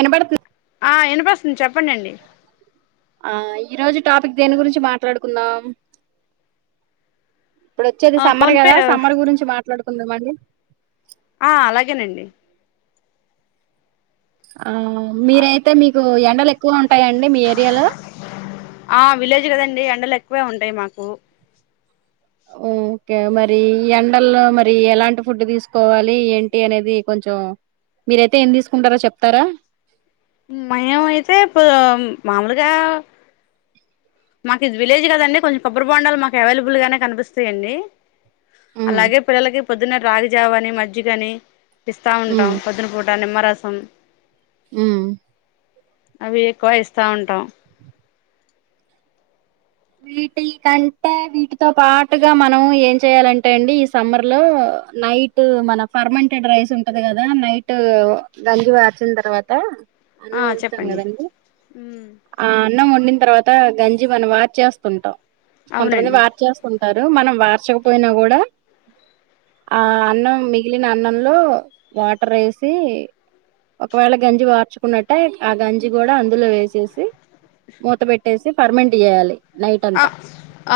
అనా పడు ఆ వినిపిస్తుంది చెప్పండిండి ఆ ఈ రోజు టాపిక్ దేని గురించి మాట్లాడుకుందాం ఇప్పుడు వచ్చేది ఆ సమ్మర్ ఫోన్ పే కదా సమ్మర్ గురించి మాట్లాడుకు కొంద మంది. ఆ అలాగేనండి. ఆ మీరైతే మీకు ఎ. ఎండలు ఎక్కువ ఉంటాయండి మీ ఏరియాలో. ఆ విలేజ్ కదండి ఎండలు ఎక్కువే ఉంటాయి మాకు. ఓకే మరి ఎండల్లో మరి ఎలాంటి ఫుడ్ తీసుకోవాలి ఏంటి అనేది కొంచెం మీరైతే ఏం తీసుకుంటారో చెప్తారా. మాయం అయితే పో మామూలుగా. మాకు ఇది విలేజ్ కదండీ కొంచం కొబ్బరి బొండాలు మాకు అవైల్ బుల్ గానే కనిపిస్తాయిండి, ఉమ్ అలాగే పిల్లలకి పొద్దున్న రాగీజావ అని మజ్జిక అని. ఇస్తా ఉంటాం పొద్దున పూట నిమ్మరస. అమ్ ఊమ్. అవి ఎక్కువ ఇస్తా ఉంటాం. వీటి కంటే వీటితో పాటుగా మనం ఏం చేయాలంట అండి ఈ సమ్మర్ లో నైట్ మన ఫర్మంటెడ్ రైస్ ఉంటది కదా నైట్ గంజి వార్చిన తర్వాత. ఆ అన్నం వండుతాం చెప్పండి. కదండి ఆ అన్నం ఒండినా తర్వాత గంజి మనం వాచ్ చేస్తుంటాం. కొంతమంది అవునండి వార్ చేసుకుంట్ మనం వార్చకపోయినా కూడా ఆ అన్నం మిగిలిన అన్నంలో వాటర్ వేసి ఒకవేళ గంజి వార్చుకున్నట్టే ఆ గంజి కూడా అందులో వేసేసి. సి. మూత పెట్టేసి. అంటే పర్మంట్ చేయాలె. ఆ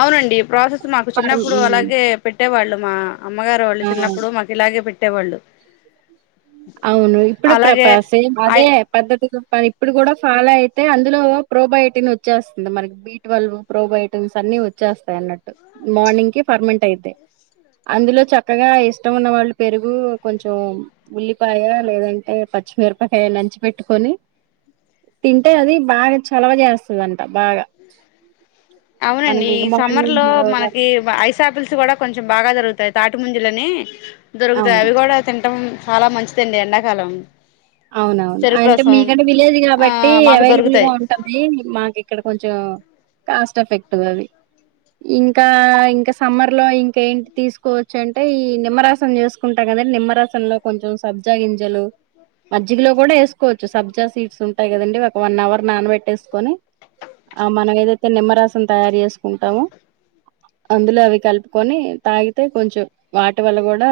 అవునండి ఈ ప్రాసెస్ మాకు ఫర్ చిన్నప్పుడు అలాగే పెట్టేవాళ్ళు మా అమ్మగారు వాళ్ళు ఆ చిన్నప్పుడు మాకు ఇలాగే పె. కుట్టె వళ్ళు. అవును ఇప్పుడు ప్రపసే ఐ అదే పద్ధతిని ఇప్పుడు కూడా. ఫాలో అయితే అందులో ప్రోబయోటిన్ వచ్చేస్తుంది మనకి బీట్ వల్ ప్రోబోటిన్స్ అన్ని వచ్చేస్తాయి అన్నట్టు మార్నింగ్ కి ఫర్మంట్ ఐతే అందులో చక్కగా ఇష్టం ఉన్న వాళ్ళు పెరుగు కొంచెం ఉల్లి. ఉప్పయ లేదంటే పచ్చిమిరపకాయ నంచి పెట్టుకొని తింటే అది బాగా చలవ చేేస్తుందింట బాగా. అవునండి మనకి ఈ ఇగ సమ్మర్ లో మార్నింగ్ వర్ మనకి ఐస్ అపిల్స్ కూడా కొంచెం బాగా దొరుగుతాయి తా. ముంజలనే. దొరుకుతాయి అవును. అవి కూడా తింటం. చాలా మంచిదండి ఎండాకాలం. అవునవును చెరుకు అంటే రసం మీకంటే విలేజ్ ఆ కాబట్టి మాకు అవైలబుల్ గా దొరుకుతాయి ఉంటది మాకు ఇక్కడ కొంచెం. కాస్ట్ ఎఫెక్ట్ అవి ఇంకా ఇంక సమ్మర్ లో ఇంక ఏంటి తీసుకోవచ్చు అంటే ఈ నిమ్మరాసం చేసుకుంటాం కదండి నిమ్మరాసంలో కొంచెం సబ్జా గింజలు. మజ్జికలో కూడా వేసుకోవచ్చు సబ్జా సీట్స్ ఉంటాయి కదండి ఒక వన్ అవర్. నానబె. కట్టేసుకొని ఆ మనం ఏదో నిమ్మరసం తయారుచేసుకుంటాము అందులో అవి కలుపుకొనీ తాగితే కొంచెం వాటి వల్ల కూడా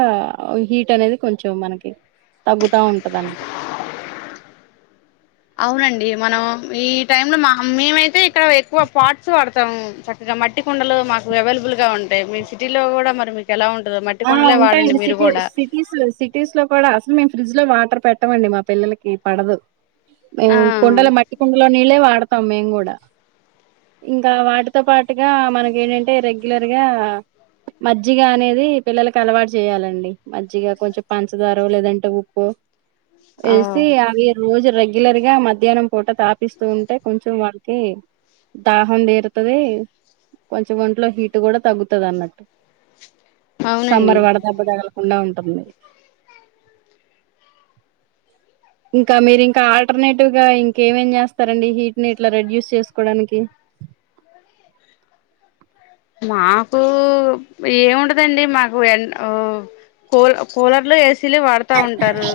హీట్ అనేది కొంచెం మనకి తగ్గుతా ఉంటది అన్నమాట అవునండి మనం ఈ టైం లో మ. మేమైతే ఇక్కడ ఎక్కువ పార్ట్స్ వాడతాం మొత్తం చక్కగా మట్టి కొండలు మాకు అవైలబుల్ గా ఉంటాయి మీ సిటీలో కూడా మరి మీకు ఎలా ఉంట ఆ ఉంటాయండి సిటీ సిటీస్ లో సిటీస్ లో కూడా అసలు మేము ఫ్రిజ్ లో వా అత్ర పెట్టమండి మా పిల్లలకి పడదు ఆ హ్మ్ కుండలో మట్టి కొండలో నీళ్ళే వాడ మేము కూడా ఇంకా వాటితో పాటుగా మనక ఏంటంటే రెగ్యులర్ గా మజ్జిగ అనేది పిల్లలలకు అలవాటు చేయాలండి మజ్జిగా కొంచెం పంచదారో లేదం అంటే ఉప్పు ఆ ఎసి అవి రోజు రే రెగ్యులర్గా మధ్యాహ్నం పూట తాపిస్తూ ఉంటే కొంచెం వాళ్ళకి దాహం తీరుతది కొంచెం ఒంట్లో హీట్ కూడా తగ్గుతది అన్నట్టు అవునండి సమ్మర్ వడదెబ్బ తగలకుండా ఉంటుంది ఇంకా మీరు ఇంకా ఆల్టర్నేటివ్ గా ఇంకేమేం చేస్తారండి హీట్ ని ఇట్లా రెడ్యూస్ చేసుకోవడానికి మాకు ఏముంటదండి మాకు ఎన్ కూ కూలర్లు ఎ సిలే వాడతా ఉంటారు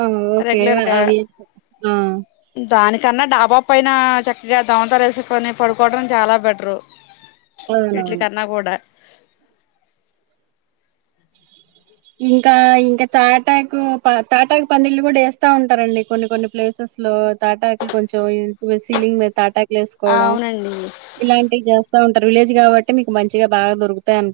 ఆ ఓకే రెగ్యులర్ గా అవి ఆ కన్నా డాబా పైన చక్కగా దమతరా వేసుకోని పడుకోవడం చాలా బెటరు వీట్లి అవునవును కన్నా కూడా ఇంకా ఇంకా తాటాకు తాటాక్ పందిళ్లు కూడా వేస్తా ఉంటారండి కొన్ని కొన్ని ప్లేసెస్ లో తాటాకులు కొంచెం సీలింగ్ మీద తాటాక్ వెసుకోవడం అవునండి ఇలాంటివి చేస్తా ఉ సర్ విలేజ్ కాబట్టి మీకు మంచిగా బాగా దొరుకుతాయి అం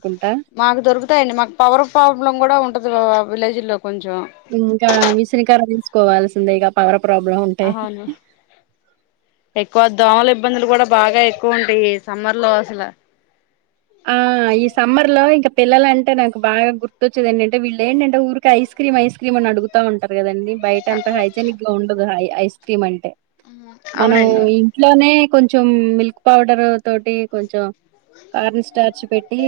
మాకు దొరుకుతాయండి మాకు పవర్ ప్రాబ్లం కూడా ఉం విలేజ్ లో అ విలేజ్ లో కొంచెం ఇంకా విసిని ఖర తీసుకోవాల్సిందే గా పవర ప్రాబ్లం ఉంటే అవును ఎక్కువ దోమల ఇబ్బందులు కూడా బాగా ఎక్కువ ఉంటాయి సమ్మర్ లో అసలు ఆ ఈ సమ్మర్ లో ఇంకా పిల్లలు అంటే నాకు బాగా గుర్తొచ్చేదండి అంటే వీళ్ళు ఏంటంటే ఊరికి ఐస్ క్రీమ్ ఐస్ క్రీమ్ అని అడుగుతా ఉంటారు కదండి బయట అంత హయిజినికిగా ఉండదు హాఎ ఐస్క్రీమ్ అంటే మనం అవునండి ఇంట్లోనే కొంచెం మిల్క్ పౌడర్ తోటి కొంచెం కాపీస్ స్టార్చ్ పెట్టి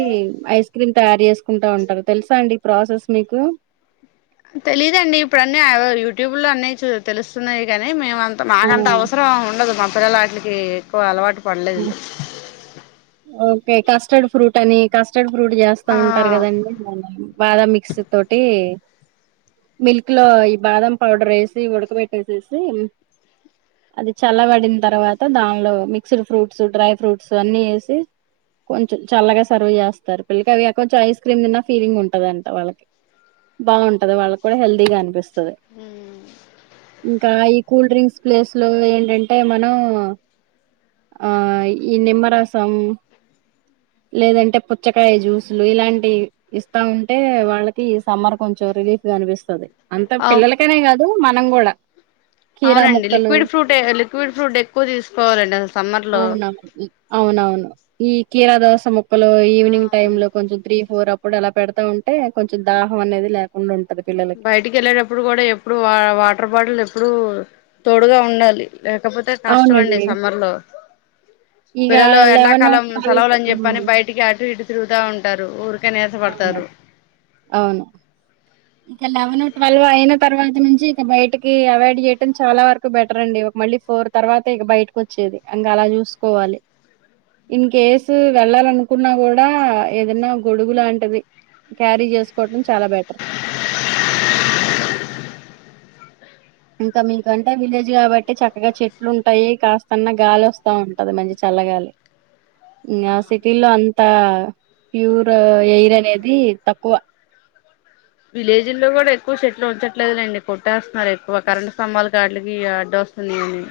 ఐస్ క్రీమ్ తయారు చేసుకుంటా ఉంటారు తెలుసా అండి ఈ ప్రాసెస్ మీకు తెలీదండి ఇప్పుడు అన్నీ యూట్యూబ్ లో అన్ని చు తెలుస్తున్నాయి కద మేమంత ఆ మాకంత అవసరం ఎమ్ ఉండదు మా పిల్లల ఆటలకి ఎక్కువ అలవాటు పలేలేదు కాస్టర్డ్ ఫ్రూట్ అని కాస్ట్ కాస్టర్డ్ ఫ్రూట్ చేస్తా ఆ ఉంటారు కదండి బాదం మిక్సీ తోటి మిల్క్ లో ఈ బాదం పౌడర్ వేసి ఉడకబెట్టటి వేసేసి అది చల్లబడిన తర్వాత దానిలోిక్ మిక్స్డ్ ఫ్రూట్స్ డ్రై ఫ్రూట్స్ అన్ని వేసి కొంచెం చల్లగా సర్వ్ చేస్తారు పిల్లకి అవి కొంచెం ఐస్ క్రీమ్ తిన్న ఫీలింగ్ ఉంటదంట వాళ్ళకి బాగుంటది వాళ్ళకి కూడా హెల్దీగా అనిపిస్తుంది కాయి కూల్ డ్రింక్స్ ప్లేస్ లో ఏంటంటే మనం ఆ ఈ నిమ్మరసం లేదంటే పుచ్చకాయ జ్యూసులు ఇలాంటి ఇస్తా ఉంటే వాళ్ళకి సమ్మర్ కొంచెం రిలీఫ్ కనిపిస్తుది అంత అవు పిల్లలకనే కాదు మనం కూడా కీరా అవునండి ముక్కలు లిక్విడ్ ఫ్రూట్ లిక్విడ్ ఫ్రూట్ ఎక్కువ తీసుకోవాలండి అసలు సమ్మర్ లో అవునవును అవునవును ఈ కీర దోస ము కలు ఈవినింగ్ టైమ్ ఆ లో కొంచెం త్రీ ఫోర్ అప్పుడు ఎలా పెడతా ఉంటే కొంచెం దాహం అనేది లేకుండా ఉంటది పిల్లలకి బయటికి వెళ్ళేటప్పుడు కూడా ఎప్పుడు వాటర్ బాటిల్ ఇప్పుడు తోడుగా ఉండాలి లేకపోతే కష్టం అండి అవునండి సమ్మర్ లో ఇక పిల్లలు లెవెన్ ఎండాకాలం సెలవులు ట్వెల్వ్ అని చెప్పని బయటికి అటు ఇటు తిరుగుతా ఉంటారు క్క అవును నిరాశపడతారు అవును ఇక లెవెన్ ట్వెల్వ్ అయిన తర్వాత నుంచి ఇక బయటకి అవాయిడ్ చేయడంం చాలా వరకు బెటర్ అండి ఒక మళ్ళీ ఫోర్ తర్వాత ఇక బయటకి వచ్చేది అకా అలా చూసుకోవాలి ఇన్ కేస్ వెళ్ళాలనుకున్నా కూడా ఏదనా గొడుగు లాంటిది క్యారీ చేసుకోవటం చాలా బెటర్ ఇంకా మీకంటే విలేజ్ కాబట్టి చక్కగా చెట్లు ఉంటాయి కాస్తన్న గాలి వస్తా ఉంటది మంచి చల్లగాలి ఇంకా సిటీ లో అంత ప్యూర్ ఎయిర్ అనేది తక్కువ విలేజ్ లో కూడా ఎక్కువ షట్లు ఉంచట్లేదులేండి కొట్టేస్తున్నారు ఎక్కువ కరెట్ స్తంభాలుకుడ్కి అడ్డ వస్తుంది అని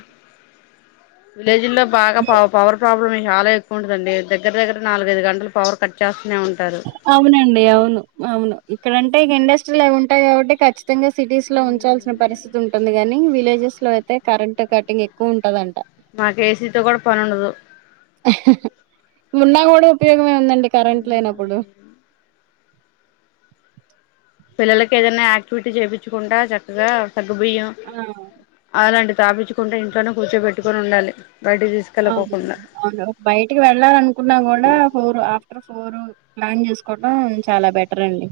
జి లో బాగా పవర్ ప్రాబ్లం చాలా ఎక్కువు ఉుందండి దగ్గ దగ్గర నాలుగ ఐదు గంటలు పవర్ కట్ చేస్త అవునండి అవును అవును ఇక్కడంటేెండ లు ఉంటాయిబట్టి ఖచ్చ ముతంగా సిటీస్ లో ఉంచాల్సిన పరిస్థితి ఉంటుంది కాని విలేజెస్ లో అయితే కరెంట్ కటింగ్ ఎక్కువ ఉంటదంట మాకు ఏసీతోో కూడా పని ఉండదు ఉన్నాా కూడా ఉపయోగమే ందండి కరెంట్ లేనప్పుడు పిల్లలకి ఏదైనా యాక్టివిటీ చేయిించుకుంటా చక్కగా సగబయ్యం ఆ అలాంట స్థాపించుంటే ఇంట్లోనే కూచోెట్టుొని ఉండాలి బయటికి అవును తీసుకెళ్ళకోకుండా అవును ఒక బయటికి వెళ్ళాల అనుకున్నా కూడా ఫోర్ ఆఫ్టర్ ఫోర్ ప్లాన్ చేసుకోవటం చాలా బెటర్ అండి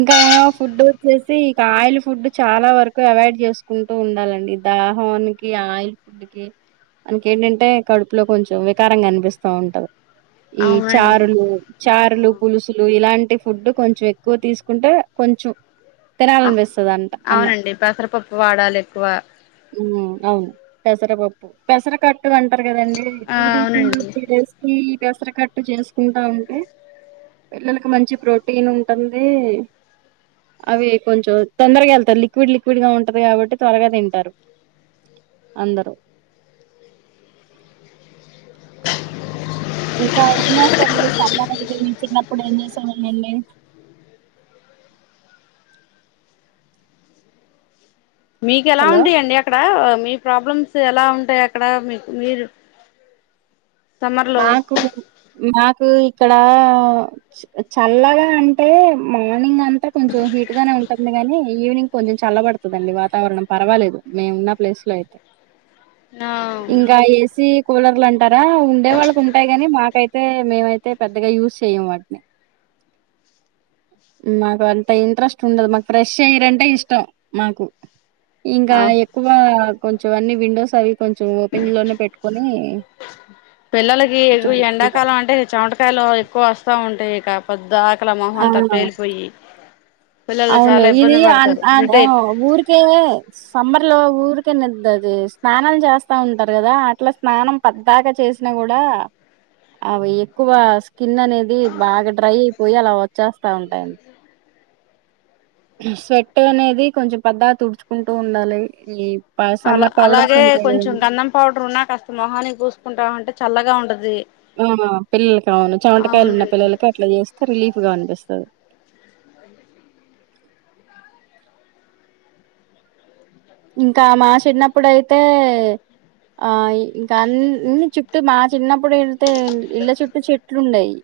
ఇంకా ఫుడ్ వచ్చేసి ఇక ఆయిల్ ఫుడ్ చాలా వరకు అవాయిడ్ చేసుకుంటూ ఉండాలండి దాహోనికి ఆయిల్ ఫుడ్ కి మనకేంటంటే కడుపులో కొంచెం వికారంగా అనిపిస్తా ఉంటది ఈ అవునండి చారులు చారులు పులుసులు ఇలాంటి ఫుడ్ కొంచెం ఎక్కువ తీసుకుంటే కొంచెం తినాలనిపిస్తది అంట అన్నం అవునండి పెసరపప్పు వాడాలి ఎక్కువ ఉమ్ అవును పెసరపప్పు పెసర కట్ టు అంటారు కదండి ఆ టూ టు టూ అవునండి త్రీ డేస్ కి పెసర కట్టు చేసుకుంటా ఉంటే పిల్లలకు మంచి ప్రోటీన్ ఉంటుంది అవి కొంచం తొందరగా వెళ్తాది లిక్విడ్ లిక్విడ్గా ఉంటది కాబట్టి త్వరగా తింటారు అందరూ ఇంక ఏం చేస్తారు సమ్మర్ చిన్నప్పుడు ఏం చేస్తారు సమ్మర్ మీకెలా హలో ఉంటయండి అక్కడ మీ ప్రాబ్లమ్స్ ఎలా ఉంటాయి అక్కడ మీకు మీరు సమ్మర్ లో మాకు మాకు ఇక్కడ చల్లగా అంటే మార్నింగ్ అంత అంటే కొంచెం హీట్ గానే ఉంటుంది కానీ ఈవేనింగ్ కొంచెం చల్లబడుతుందండి వాతావరణం పర్వాలేదు మేము ఉన్న ప్లేస్ లో అయితే ఆ ఇంకా ఏసి కూలర్లు అంటారా అంటే మేమైతే పెద్దగా యూస్ చేయము వాటిని మాకు అంత ఇంట్రెస్ట్ ఉండదు మాకు ఫ్రెష్ ఎయిరంటే ఇష్టం మాకు ఇంకా ఆ ఎక్కువ కొం చ అన్ని విండోస్ అవి కొంచెం ఓపెన్ లోనే పెట్టుకొని పిల్లలకి ఎక్కువ కూర్చొని ఉంటాం ఎండాకాలం అంటే చమటకాయలు ఎక్కువ వస్తా ఉంటాయి ఇక పద్ద తల మొహంతా ఆ పేలిపోయి పిల్లలు అవును చాలా ఇది ఇబ్బంది అ పడతారు ఆ రిటైల్ ఊరికే సమ్మర్ ఇంట్లో ఊరికని అది స్నానం చేస్తా ఉంటారు కదా అట్లా స్నానం పద్దాకా చేసినా కూడా అవి ఎక్కువ స్కిన్ అనేది బాగా డ్రై పోయ్యి అలా వచ్చేస్తా ఉంటాయండి స్వెట్ అనేది కొంచెం పద్దక తుడుచుకుంటూ ఉండాలి ఈ ప అలా సమ్మర్ పౌడర్స్ అలాగే ఉంటాయి కొంచెం గదండీ! గంధం పౌడర్ ఉన్నా కాస్త మొహానికి పూసుకుంటా అంటే చల్లగా ఉండది ఆ పిల్లలకి అవును చమటకాయలు ఉన్న అవునండి పిల్లలకి అట్లా చేస్తే రిలీఫ్ గా అనిపిస్తది [inaudible] [inaudible] ఇంకా మా చిన్నప్పుడయితే ఆ ఇ ఇంకా అన్ని చుట్టు మా చిన్నప్పుడు ఇం తేల్ ఇళ్ల చుట్టు చెట్లుండేయి.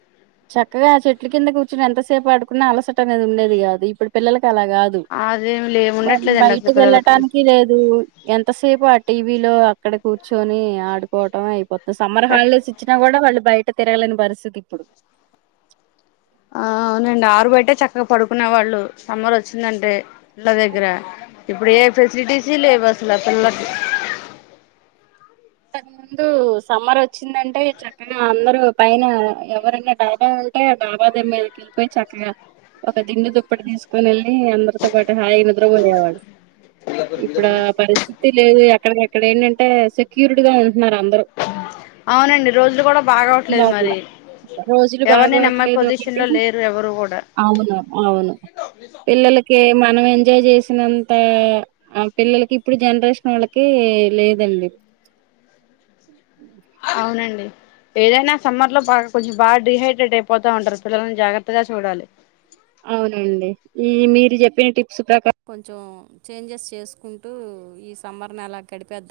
చక్కగా ఆ చెట్లు కింద కూర్చుని ఎంతసేపు ఆడుకున్నా అలసట అనేది ఉండేది కాదు. ఇప్పుడు పిల్లలకి అలా కాదు అదేమి లేము ఉండట్లేదండి అసలు పిల్లలకు ట్టానికి లేదు ఎంతసేపు అ టీవీ లో అక్కడ కూర్చొని ఆడుకోవటం అయిపో సమ్మర్ హాలిడేస్ ఇచ్చిన కూడా వాళ్ళు బయ ట్ట తిరగలేని పరిస్దితి ఇప్పుడు ఆ అవునండి ఆరు బయటే చక్కగా పడుకునే వాళ్ళు సమ్మర్ వచ్చిందంటే. ఇళ్ల దగ్గర ఇప్పుడే ఫెసిడిసి లేవసల పిల్లకు ముందు సమ్మర్ వచ్చిందంటే చక్కగా అందరూ పైన ఎవరైనా డాబా ఉంటే ఆ డాబా మీదకి వెళ్ళిపోయి చక్కగా ఒక దిండు దుప్పటి తీసుకొని వెళ్ళి అందరితో పాటు హాయి నిద్రపోయేవాళ్లు. ఇప్పుడా పరిస్థి తిర్ లేదే అక్కడ ఎక్కడ ఏంటంటే సెక్యూర్డ్ గా ఉంటున్నారు అందరూ అవునండి రోజులు కూడా బాగోవట్లేదు లోపల మరి రోజులు ఎవరిని నమ్మే బాగోట్లేదు పొజిషన్ ఒకటి లో లేరు ఎవరు కూడా అవును అవును పిల్లలకి మనం ఎంజాయ్ చేసినంత ఆ పిల్లలకి ఇప్పుడు జనరేషన్ వాళ్ళకి లేదండి. [unintelligible] అవునండి ఏదైనా సమ్మర్ లో బాగా కొంచెం బాగా డీహైడ్రేట్ అయిపోతా ఉంటారు పిల్లల్ని జాగ్రత్తగా చూడాలి. అవునండి ఈ మీరు చెప్పిన టిప్స్ ప్రకారం కొంచెం చేంజెస్ చేసుకుంటూ ఈ సమ్మర్ని అలా గడిపేద్దాం.